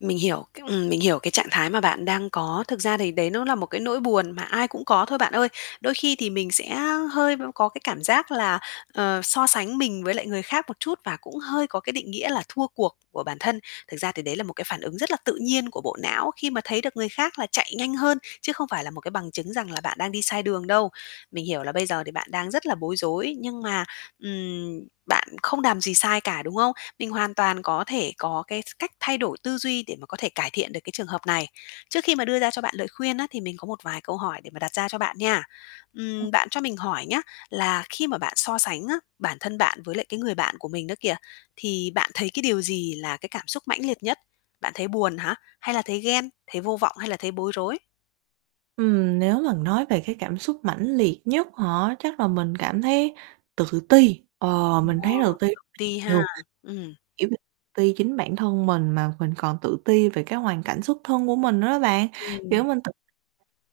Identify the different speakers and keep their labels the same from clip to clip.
Speaker 1: Mình hiểu cái ừm, mình hiểu cái trạng thái mà bạn đang có. Thực ra thì đấy nó là một cái nỗi buồn mà ai cũng có thôi bạn ơi. Đôi khi thì mình sẽ hơi b có cái cảm giác là, ờ, so sánh mình với người khác một chút và cũng hơi có cái định nghĩa là thua cuộc của bản thân. Thực ra thì đấy là một cái phản ứng rất là tự nhiên của bộ não khi mà thấy được người khác là chạy nhanh hơn, chứ không phải là một cái bằng chứng rằng là bạn đang đi sai đường đâu. Mình hiểu là bây giờ thì bạn đang rất là bối rối nhưng mà, ừm, bạn không làm gì sai cả, đúng không? Mình hoàn toàn có thể có cái s cách thay đổi tư duy để mà có thể cải thiện được cái trường hợp này. Trước khi mà đưa ra cho bạn lời khuyên á thì mình có một vài câu hỏi để mà đặt ra cho bạn nha.
Speaker 2: Ờ.
Speaker 1: Ừm, bạn cho mình hỏi nhá, là khi mà bạn so sánh á, bản thân bạn với lại cái người bạn của mình đó kìa, thì bạn thấy cái điều gì là cái cảm xúc mãnh liệt nhất? Bạn thấy buồn hả? Hay là thấy ghen, thấy vô vọng hay là thấy bối rối?
Speaker 2: Ừm, nếu mà nói về cái cảm xúc mãnh liệt nhất hả? Chắc là mình cảm thấy tự ti, ờ,
Speaker 1: Ừm,
Speaker 2: mình
Speaker 1: ờ,
Speaker 2: thấy tự ti
Speaker 1: tự ti ha,
Speaker 2: nhiều.
Speaker 1: ừm.
Speaker 2: Kiểu như ti chính bản thân mình mà mình còn tự ti về cái hoàn cảnh xuất thân của mình nữa đó bạn, kiểu,
Speaker 1: Ừm.
Speaker 2: mình tự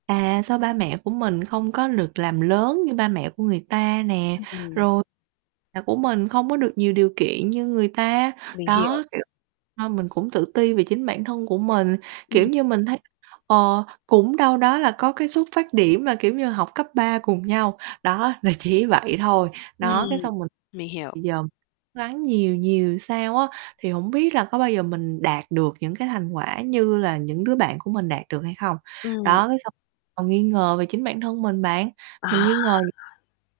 Speaker 2: à, sao ba mẹ của mình không có lược làm lớn như ba mẹ của người ta nè,
Speaker 1: Ưm, ừm.
Speaker 2: rồi là của mình không có được nhiều điều kiện như người ta,
Speaker 1: Mình hiểu.
Speaker 2: đó, kiểu, nên mình cũng tự ti về chính bản thân của mình,
Speaker 1: Ừm.
Speaker 2: kiểu như, mình thấy, ờ, cũng đâu đó là có cái xuất phát điểm là, kiểu như, học cấp 3 cùng nhau, đó là chỉ vậy thôi.
Speaker 1: Ừm,
Speaker 2: Đó, cái xong mình
Speaker 1: mình hiểu.
Speaker 2: thì giờ gắng nhiều nhiều sao á thì hổng biết là có bao giờ mình đạt được những cái thành quả như là những đứa bạn của mình đạt được hay không.
Speaker 1: Ừm.
Speaker 2: Đó, cái xong còn nghi ngờ về chính bản thân mình bạn, mình
Speaker 1: À.
Speaker 2: nghi ngờ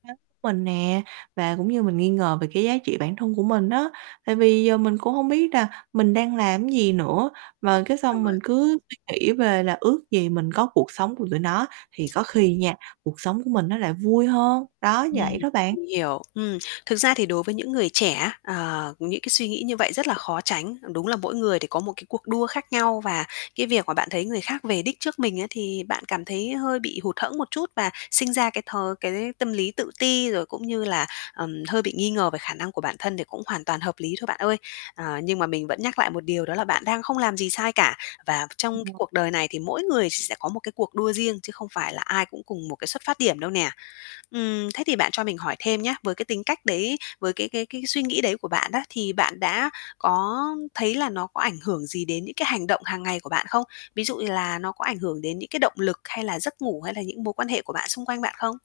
Speaker 2: [unintelligible] của mình nè, và cũng như mình nghi ngờ về cái giá trị bản thân của mình á. Tại vì giờ mình cũng hông biết là mình đang làm gì nữa mà cái
Speaker 1: Đúng
Speaker 2: xong
Speaker 1: rồi.
Speaker 2: mình cứ suy nghĩ về là ước gì mình có cuộc sống của tụi nó thì có khi nha cuộc sống của mình nó lại vui hơn, đó,
Speaker 1: Ừm,
Speaker 2: vậy đó bạn.
Speaker 1: mình hiểu. Ừm. Thực ra thì đối với những người trẻ, ờ, những cái suy nghĩ như vậy rất là khó tránh. Đúng là mỗi người thì có một cái cuộc đua khác nhau và cái việc mà bạn thấy người khác về đích trước mình ấy thì bạn cảm thấy hơi bị hụt hẫng một chút và sinh ra cái th cái tâm lý tự ti, rồi cũng như là, ờm, hơi bị nghi ngờ về khả năng của bản thân đề cũng hoàn toàn hợp lý thôi bạn ơi. Ờ, nhưng mà mình vẫn nhắc lại một điều đó là bạn đang không làm gì sai cả. Và trong cái
Speaker 2: [unintelligible]
Speaker 1: cuộc đời này thì mỗi người sẽ có một cái cuộc đua riêng chứ không phải là ai cũng cùng một cái xuất phát điểm đâu nè. Ừm, thế thì bạn cho mình hỏi thêm nhá, với, cái tính cách đấy với cái cái cái suy nghĩ đấy của bạn á, thì bạn đã có thấy là nó có ảnh hưởng gì đến những cái hành động hàng ngày của bạn không? Ví dụ như là nó có ảnh hưởng đến những cái động lực hay là giấc ngủ hay là những mối quan hệ của bạn xung quanh bạn không?